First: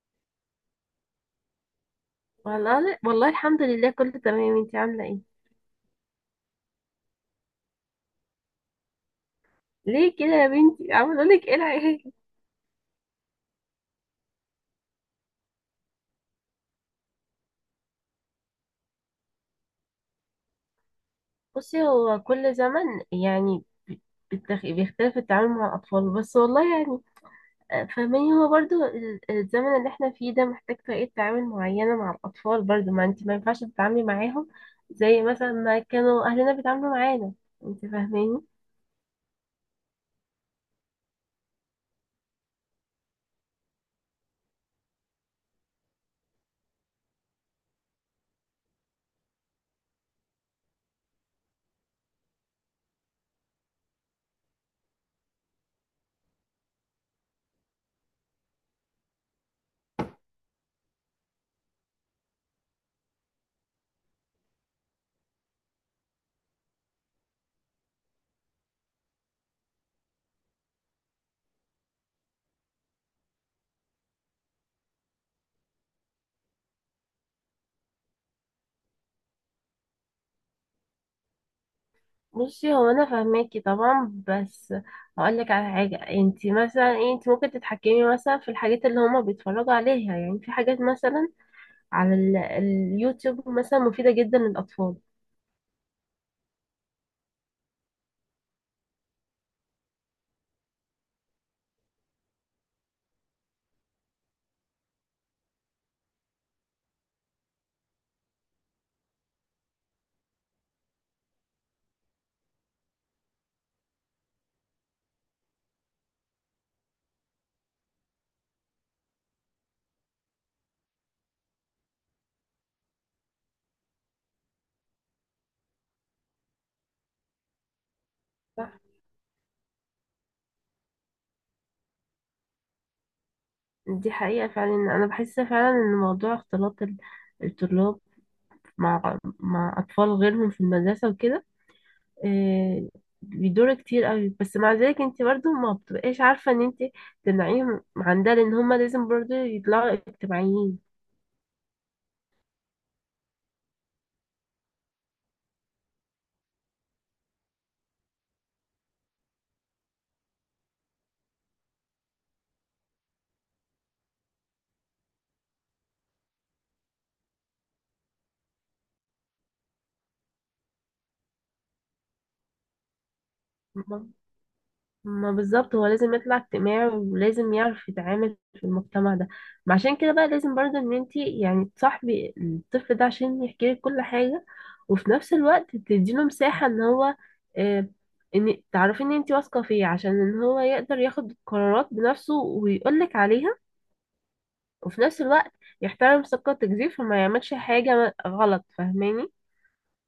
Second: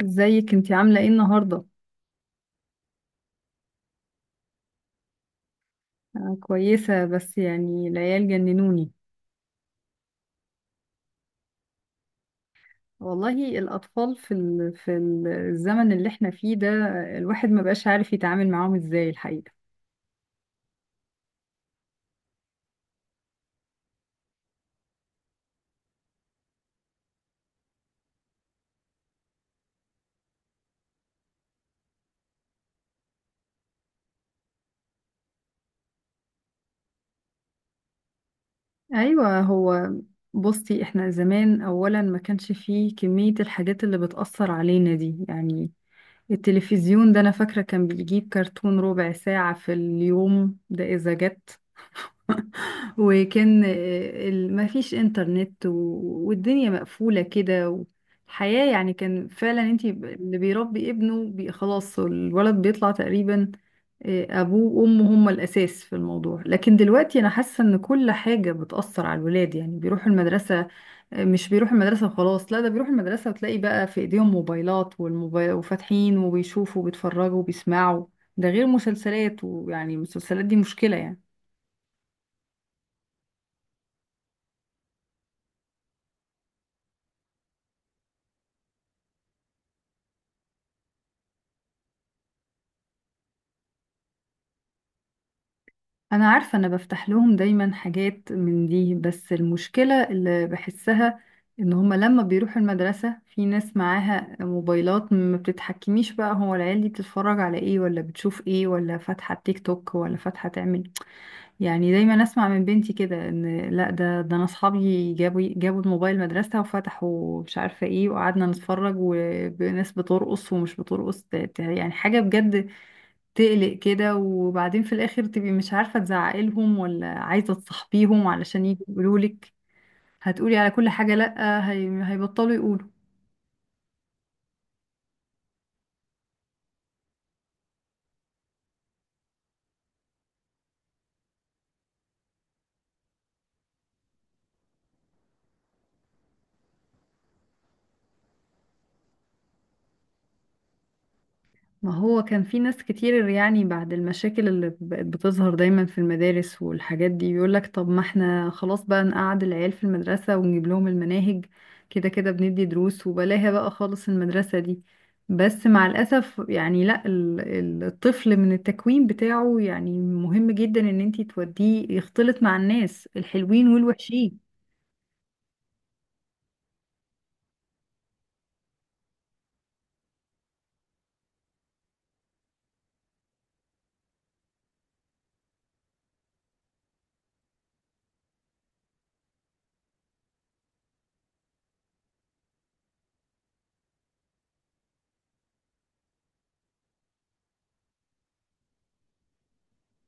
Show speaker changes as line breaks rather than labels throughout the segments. ازيك انتي عاملة ايه النهاردة؟
والله والله، الحمد لله كله تمام. انتي عاملة ايه؟
أنا كويسة، بس يعني العيال جننوني.
ليه كده يا بنتي، عاملة لك ايه العيال؟
والله الأطفال الزمن اللي احنا فيه ده، الواحد ما بقاش عارف يتعامل معاهم ازاي الحقيقة.
بصي، هو كل زمن يعني، ب- بيختلف التعامل مع الأطفال. بس والله يعني فاهماني، هو برضو الزمن اللي احنا فيه ده محتاج طريقة تعامل معينة مع الأطفال، برضو. ما انتي ما ينفعش تتعاملي معاهم زي مثلا ما كانوا أهلنا بيتعاملوا معانا. انتي فاهماني؟
أيوة هو، بصي احنا زمان أولا ما كانش فيه كمية الحاجات اللي بتأثر علينا دي، يعني التلفزيون ده أنا فاكرة كان بيجيب كرتون ربع ساعة في اليوم ده إذا جت. وكان مفيش انترنت والدنيا مقفولة كده. والحياة يعني كان فعلا انتي اللي بيربي ابنه خلاص الولد بيطلع تقريبا ابوه وامه هما الاساس في الموضوع. لكن دلوقتي انا حاسة ان كل حاجة بتأثر على الولاد، يعني بيروحوا المدرسة مش بيروحوا المدرسة وخلاص، لا، ده بيروحوا المدرسة وتلاقي بقى في ايديهم موبايلات، والموبايل وفاتحين وبيشوفوا وبيتفرجوا وبيسمعوا، ده غير مسلسلات، ويعني المسلسلات دي مشكلة يعني.
بصي، هو انا فاهماكي طبعا، بس هقول لك على حاجه. انت مثلا ايه، انت ممكن تتحكمي مثلا في الحاجات اللي هما بيتفرجوا عليها. يعني في حاجات مثلا على اليوتيوب مثلا مفيده جدا للاطفال.
انا عارفة، انا بفتح لهم دايما حاجات من دي، بس المشكلة اللي بحسها ان هما لما بيروحوا المدرسة في ناس معاها موبايلات، ما بتتحكميش بقى هو العيال دي بتتفرج على ايه، ولا بتشوف ايه، ولا فاتحة تيك توك، ولا فاتحة تعمل. يعني دايما اسمع من بنتي كده ان لا ده ده انا اصحابي جابوا الموبايل مدرسة وفتحوا مش عارفة ايه، وقعدنا نتفرج وناس بترقص ومش بترقص، يعني حاجة بجد تقلق كده. وبعدين في الاخر تبقي مش عارفة تزعقي لهم ولا عايزة تصاحبيهم علشان
صح.
يجوا يقولوا لك، هتقولي على كل حاجة لأ، هيبطلوا يقولوا.
دي حقيقه فعلا. انا بحس فعلا ان موضوع اختلاط الطلاب مع اطفال غيرهم في المدرسه وكده، إيه، بيدور كتير قوي. بس مع ذلك انت برضو ما بتبقاش عارفه ان انت تمنعيهم عن ده، لان هما لازم برضو يطلعوا اجتماعيين.
ما هو كان في ناس كتير يعني بعد المشاكل اللي بقت بتظهر دايما في المدارس والحاجات دي، بيقولك طب ما احنا خلاص بقى نقعد العيال في المدرسة ونجيب لهم المناهج، كده كده بندي دروس، وبلاها بقى خالص المدرسة دي. بس مع الأسف يعني لا، الطفل من التكوين بتاعه يعني مهم جدا ان انتي توديه يختلط مع الناس الحلوين والوحشين.
ما بالظبط، هو لازم يطلع اجتماعي ولازم يعرف يتعامل في المجتمع ده. ما عشان كده بقى لازم برضه ان انتي يعني تصاحبي الطفل ده عشان يحكي لك كل حاجة، وفي نفس الوقت تديله مساحة ان هو، آه ان تعرفي ان انتي واثقة فيه عشان ان هو يقدر ياخد قرارات بنفسه ويقول لك عليها. وفي نفس الوقت يحترم ثقتك دي، فما يعملش حاجة غلط. فاهماني؟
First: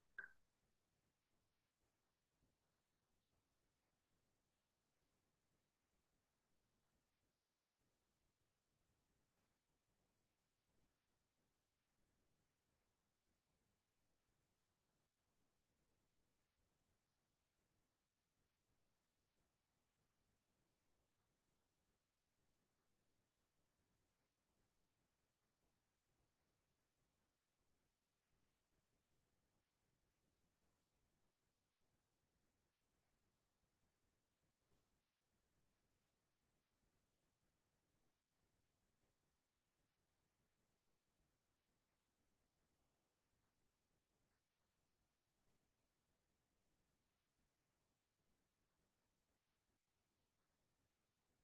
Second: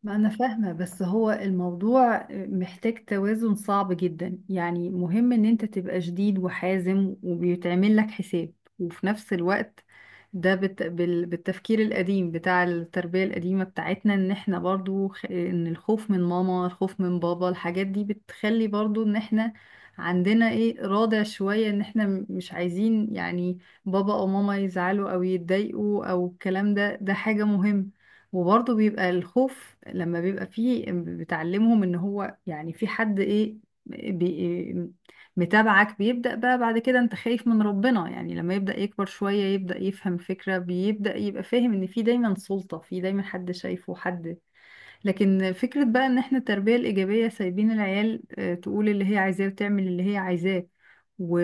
ما أنا فاهمة، بس هو الموضوع محتاج توازن صعب جدا. يعني مهم إن أنت تبقى شديد وحازم وبيتعمل لك حساب، وفي نفس الوقت ده بالتفكير القديم بتاع التربية القديمة بتاعتنا، إن إحنا برضو إن الخوف من ماما، الخوف من بابا، الحاجات دي بتخلي برضو إن إحنا عندنا إيه، رادع شوية، إن إحنا مش عايزين يعني بابا أو ماما يزعلوا أو يتضايقوا أو الكلام ده، ده حاجة مهمة. وبرضه بيبقى الخوف لما بيبقى فيه بتعلمهم ان هو يعني في حد ايه بي متابعك. بيبدأ بقى بعد كده انت خايف من ربنا، يعني لما يبدأ يكبر شوية يبدأ يفهم فكرة، بيبدأ يبقى فاهم ان في دايما سلطة، في دايما حد شايفه، حد. لكن فكرة بقى ان احنا التربية الإيجابية سايبين العيال تقول اللي هي عايزاه وتعمل اللي هي عايزاه، و...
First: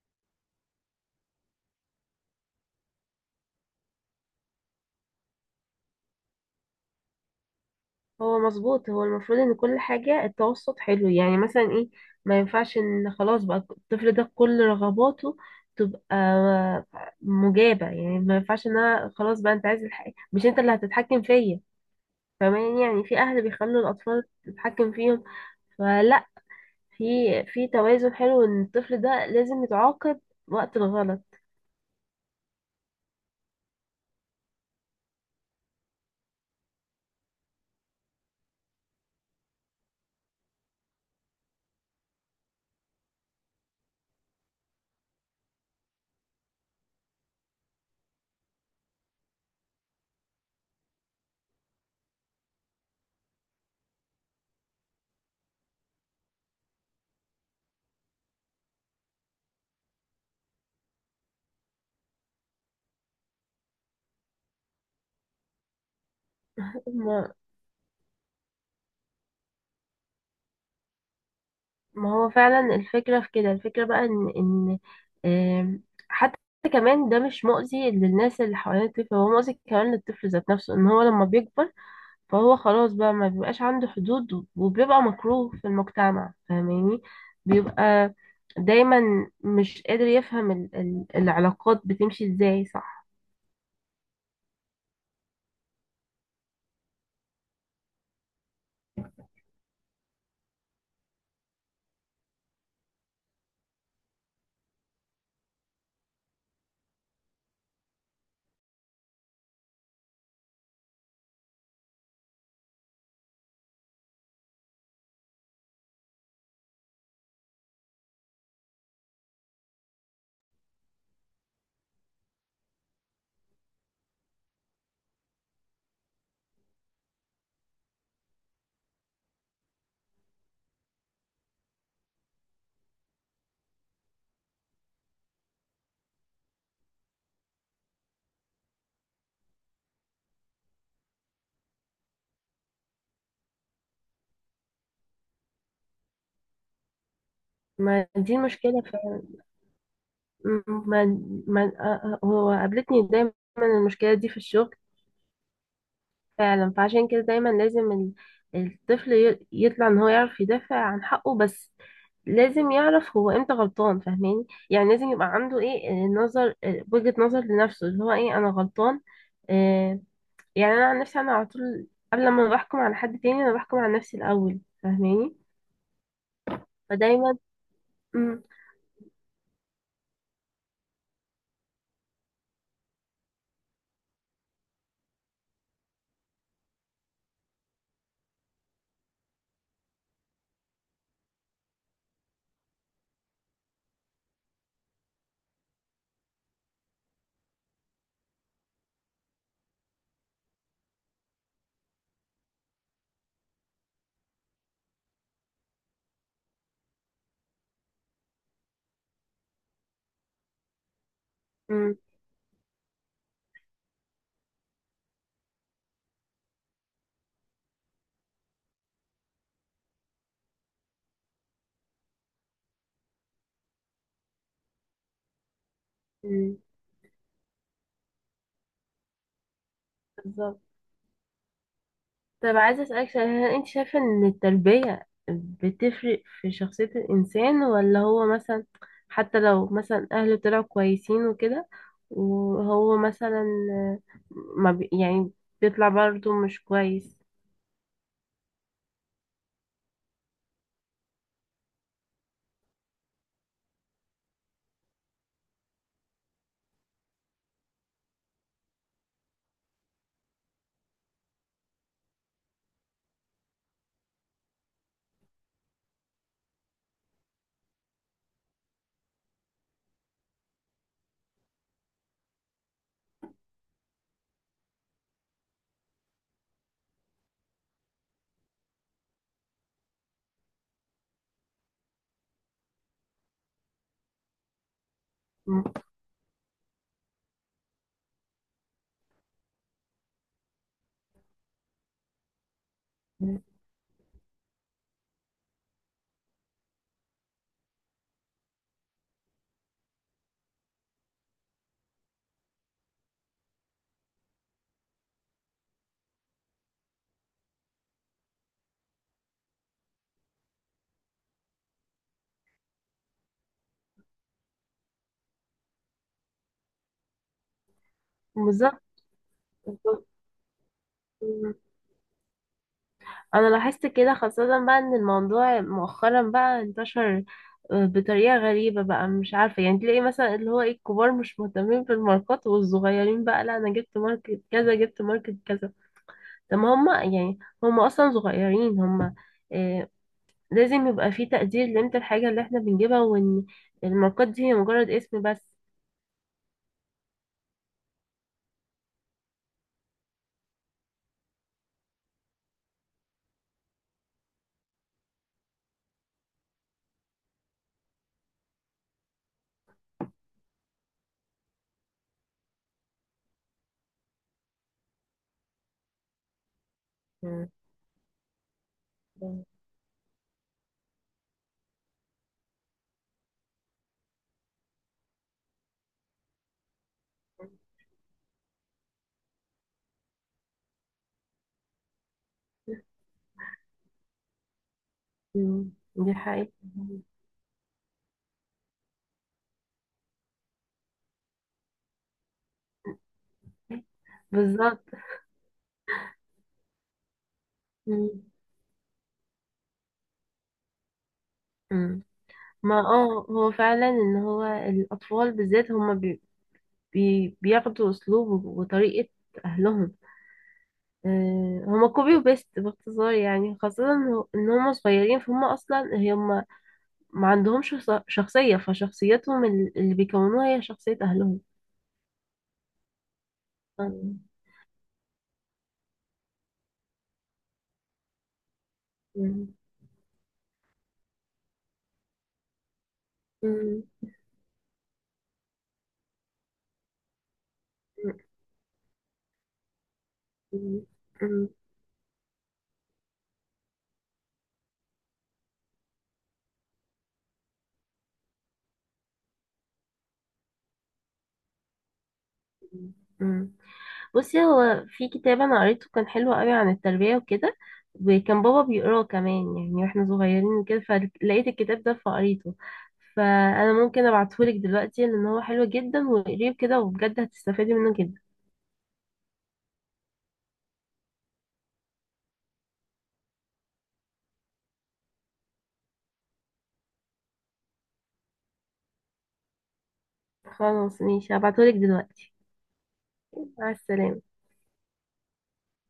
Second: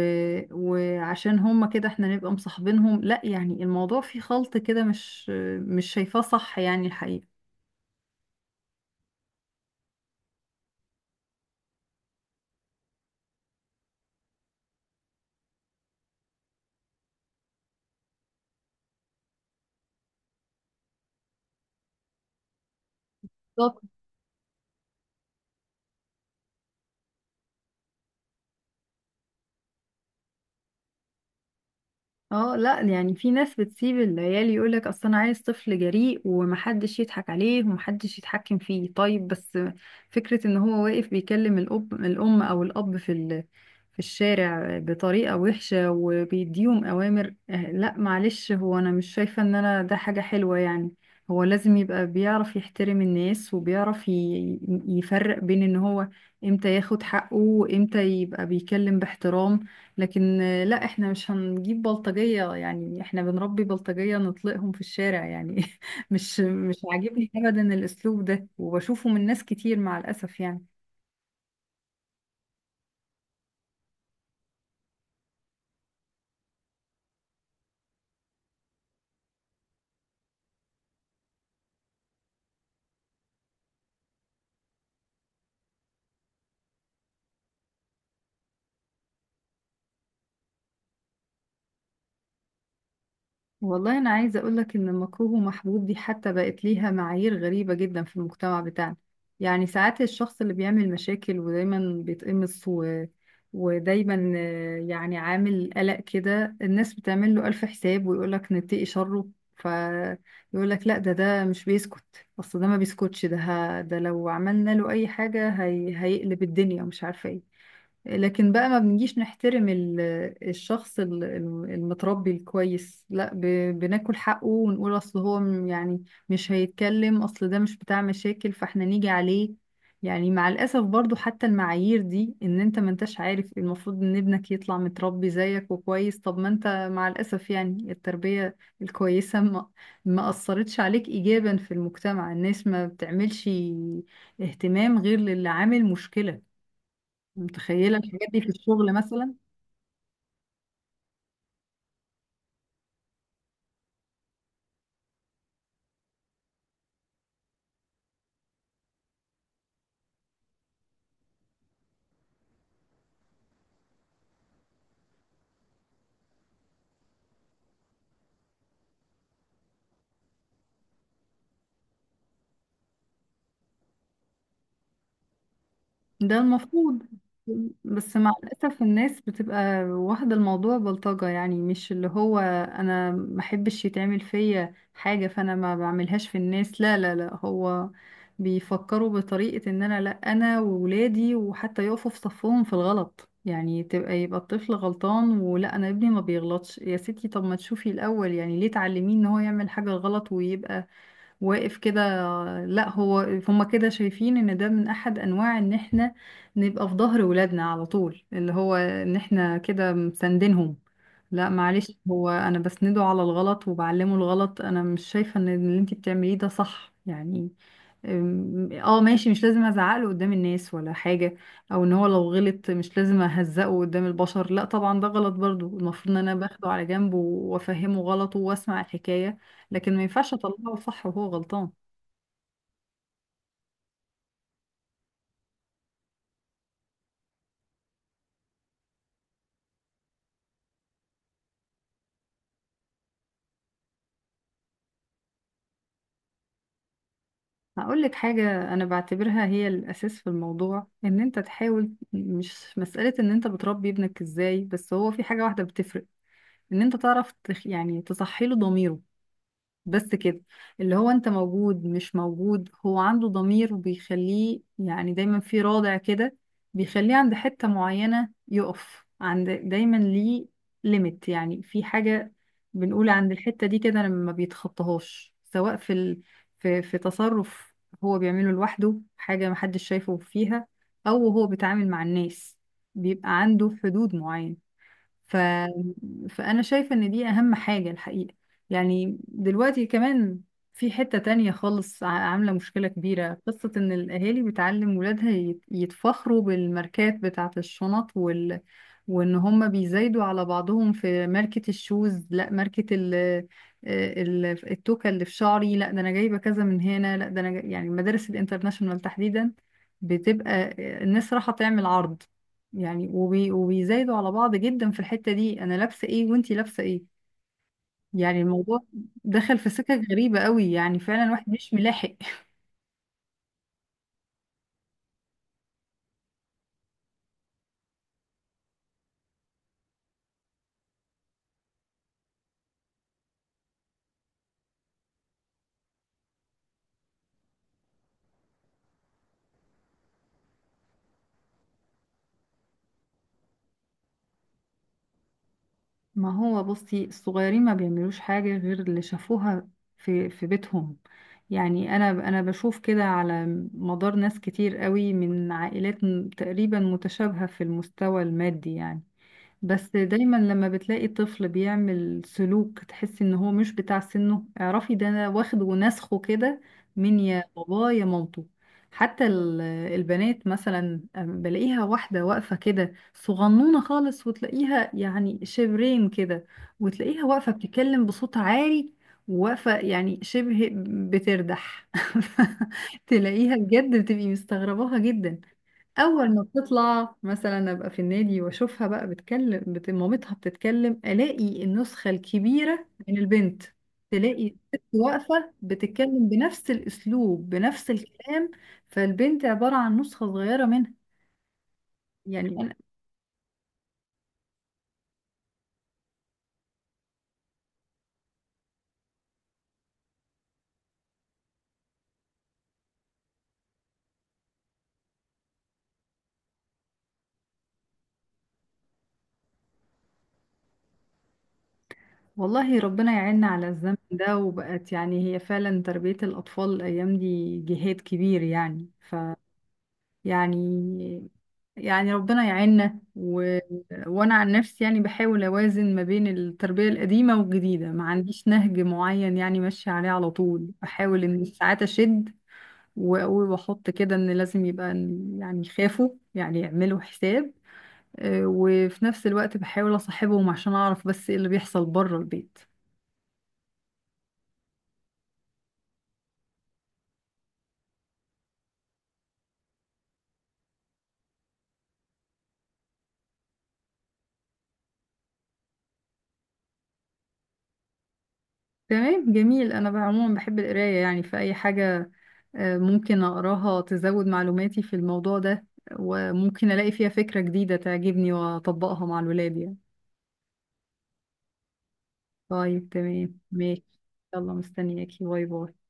وعشان هما كده احنا نبقى مصاحبينهم، لا، يعني الموضوع فيه خلط كده، مش مش شايفاه صح يعني الحقيقة.
هو مظبوط، هو المفروض ان كل حاجة التوسط حلو. يعني مثلا ايه، ما ينفعش ان خلاص بقى الطفل ده كل رغباته تبقى مجابة. يعني ما ينفعش ان انا خلاص بقى انت عايز الحاجة، مش انت اللي هتتحكم فيا. فمان يعني في اهل بيخلوا
بالظبط.
الاطفال تتحكم فيهم. فلا، في في توازن حلو ان الطفل ده لازم يتعاقب وقت الغلط.
اه لا، يعني في ناس بتسيب العيال، يقولك اصل انا عايز طفل جريء ومحدش يضحك عليه ومحدش يتحكم فيه. طيب، بس فكرة ان هو واقف بيكلم الاب الام، او الاب في الشارع بطريقة وحشة وبيديهم اوامر، لا معلش، هو انا مش شايفة ان انا ده حاجة حلوة يعني. هو لازم يبقى بيعرف يحترم الناس، وبيعرف يفرق بين ان هو امتى ياخد حقه، وامتى يبقى بيكلم باحترام. لكن لا، احنا مش هنجيب بلطجية، يعني احنا بنربي بلطجية نطلقهم في الشارع يعني مش عاجبني ابدا الاسلوب ده، وبشوفه من ناس كتير مع الاسف يعني.
ما هو فعلا الفكرة في كده. الفكرة بقى ان آم، حتى كمان ده مش مؤذي للناس اللي حوالين الطفل، هو مؤذي كمان للطفل ذات نفسه، ان هو لما بيكبر فهو خلاص بقى ما بيبقاش عنده حدود وبيبقى مكروه في المجتمع. فاهماني؟ بيبقى دايما مش قادر يفهم ال العلاقات بتمشي ازاي. صح.
والله أنا عايزة أقولك إن المكروه ومحبوب دي حتى بقت ليها معايير غريبة جدا في المجتمع بتاعنا. يعني ساعات الشخص اللي بيعمل مشاكل ودايما بيتقمص و... ودايما آه، يعني عامل قلق كده، الناس بتعمل له ألف حساب، ويقولك نتقي شره. فيقولك لا ده ده مش بيسكت، أصل ده ما بيسكتش، ده ده لو عملنا له أي حاجة هيقلب الدنيا ومش عارفة إيه. لكن بقى ما بنجيش نحترم الشخص المتربي الكويس، لا، بناكل حقه، ونقول اصل هو يعني مش هيتكلم، اصل ده مش بتاع مشاكل، فاحنا نيجي عليه. يعني مع الاسف برضو حتى المعايير دي، ان انت ما انتش عارف المفروض ان ابنك يطلع متربي زيك وكويس. طب ما انت مع الاسف يعني التربية الكويسة ما ما اثرتش عليك ايجابا في المجتمع، الناس ما بتعملش اهتمام غير للي عامل مشكلة. متخيلة
ما
الحاجات
دي
دي في
مشكلة
الشغل
فعلا.
مثلا؟
ما ما آه، آه، هو قابلتني دايما المشكلة دي في الشغل فعلا. فعشان كده دايما لازم الطفل يطلع ان هو يعرف يدافع عن حقه. بس لازم يعرف هو امتى غلطان. فاهماني؟ يعني لازم يبقى عنده ايه، نظر، وجهة نظر لنفسه، اللي هو ايه، انا غلطان. آه يعني انا عن نفسي انا على طول قبل ما بحكم على حد تاني انا بحكم على نفسي الاول. فاهماني؟
ده المفروض،
فدايما
بس مع
امم
الأسف الناس بتبقى واخدة الموضوع بلطجة، يعني مش اللي هو أنا ما أحبش يتعمل فيا حاجة فأنا ما بعملهاش في الناس، لا لا لا، هو بيفكروا بطريقة إن أنا لا، أنا وولادي، وحتى يقفوا في صفهم في الغلط، يعني تبقى يبقى الطفل غلطان، ولا أنا ابني ما بيغلطش. يا ستي طب ما تشوفي الأول، يعني ليه تعلميه إن هو يعمل حاجة غلط ويبقى واقف كده؟ لا، هو هما كده شايفين ان ده من احد انواع ان احنا نبقى في ظهر ولادنا على طول، اللي هو ان احنا كده مساندينهم، لا معلش،
امم
هو انا بسنده على الغلط وبعلمه الغلط، انا مش شايفة ان اللي انتي بتعمليه ده صح يعني. اه ماشي، مش لازم ازعقله قدام الناس ولا حاجة، او ان هو لو غلط مش لازم اهزقه قدام البشر، لا طبعا ده غلط، برضو المفروض ان انا باخده على جنب وافهمه غلطه واسمع الحكاية، لكن ما ينفعش
بالظبط.
اطلعه صح وهو غلطان.
طب عايزة أسألك سؤال، هل أنت شايفة إن التربية بتفرق في شخصية الإنسان، ولا هو مثلا حتى لو مثلا أهله طلعوا كويسين وكده، وهو مثلا ما بي يعني بيطلع برضه مش كويس؟
هقول لك حاجة أنا بعتبرها هي الأساس في الموضوع، إن أنت تحاول، مش مسألة إن أنت بتربي ابنك إزاي، بس هو في حاجة واحدة بتفرق، إن أنت تعرف يعني تصحي له ضميره، بس كده، اللي هو انت موجود مش موجود، هو عنده ضمير، وبيخليه يعني دايما في رادع كده، بيخليه عند حتة معينة يقف عند دايما، ليه ليميت يعني في حاجة بنقول عند الحتة دي كده لما بيتخطاهاش، سواء في ال... في في تصرف هو بيعمله لوحده حاجة محدش شايفه فيها، او هو بيتعامل مع الناس بيبقى عنده حدود معينة. ف...
م-
فأنا شايفة إن دي أهم حاجة الحقيقة. يعني دلوقتي كمان في حتة تانية خالص عاملة مشكلة كبيرة، قصة إن الأهالي بتعلم ولادها يتفخروا بالماركات بتاعة الشنط وإن هما بيزايدوا على بعضهم في ماركة الشوز، لا ماركة التوكة اللي في شعري، لا ده أنا جايبة كذا من هنا، لا ده أنا يعني المدارس الانترناشونال تحديدا بتبقى الناس رايحة تعمل عرض يعني، وبيزايدوا على بعض جدا في الحتة دي، انا لابسة ايه وانتي لابسة ايه. يعني
بالظبط.
الموضوع دخل في سكة
بالظبط.
غريبة قوي، يعني فعلا الواحد مش ملاحق.
انا لاحظت كده، خاصة بقى ان الموضوع مؤخرا بقى انتشر بطريقة غريبة بقى، مش عارفة. يعني تلاقي مثلا اللي هو ايه، الكبار مش مهتمين بالماركات، والصغيرين بقى لا انا جبت ماركت كذا، جبت ماركت كذا. طب ما هما يعني هما اصلا صغيرين، هما آه لازم يبقى في تقدير لقيمة الحاجة اللي احنا بنجيبها، وان الماركات دي هي مجرد اسم بس.
ما هو بصي الصغيرين ما بيعملوش حاجة غير اللي شافوها في بيتهم. يعني انا بشوف كده على مدار ناس كتير قوي من عائلات تقريبا متشابهة في المستوى المادي يعني. بس دايما لما بتلاقي طفل بيعمل سلوك تحس ان هو مش بتاع سنه، اعرفي ده انا واخد ونسخه كده من يا
مم.
باباه يا مامته. حتى البنات مثلا أم بلاقيها واحدة واقفة كده صغنونة خالص وتلاقيها يعني شبرين كده، وتلاقيها واقفة بتتكلم بصوت عالي، وواقفة يعني شبه بتردح تلاقيها بجد بتبقي مستغرباها جدا.
مم، دي
اول ما
حقيقة.
بتطلع مثلا ابقى في النادي واشوفها بقى بتكلم مامتها بتتكلم، الاقي النسخه الكبيره من البنت، تلاقي الست
بالظبط.
واقفه بتتكلم بنفس الاسلوب بنفس
مم.
الكلام، فالبنت عباره عن نسخه صغيره منها.
مم.
يعني أنا
ما هو فعلا ان هو الاطفال بالذات هما بي بياخدوا اسلوب وطريقة اهلهم. هما كوبي وبيست باختصار، يعني خاصة إن هما صغيرين فهم اصلا هما ما عندهمش شخصية، فشخصيتهم اللي بيكونوها هي شخصية اهلهم.
والله ربنا يعيننا على الزمن
آه.
ده، وبقت يعني هي فعلا تربيه الاطفال الايام دي جهاد كبير، يعني ف
مم.
يعني يعني ربنا يعيننا و...
مم.
وانا عن نفسي يعني بحاول اوازن ما بين التربية القديمة والجديدة، ما عنديش نهج معين يعني ماشية عليه على طول،
مم.
بحاول ان
مم.
ساعات اشد واقول واحط كده ان لازم يبقى يعني يخافوا، يعني يعملوا حساب، وفي نفس الوقت بحاول اصاحبهم عشان اعرف بس ايه اللي بيحصل بره البيت.
مم. بصي، هو في كتاب انا قريته كان حلو قوي عن التربية وكده، وكان بابا بيقراه كمان يعني واحنا صغيرين وكده، فلقيت الكتاب ده فقريته. فانا ممكن ابعتهولك دلوقتي لان هو حلو جدا، واقريه كده وبجد هتستفادي منه جدا.
تمام جميل، انا عموما بحب القراية يعني في اي حاجة ممكن أقراها تزود معلوماتي في الموضوع ده، وممكن ألاقي فيها فكرة جديدة تعجبني وأطبقها مع الولاد يعني.
خلاص، ماشي، هبعتهولك دلوقتي.
طيب تمام
مع
ماشي.
السلامة.
يلا مستنياكي، باي باي.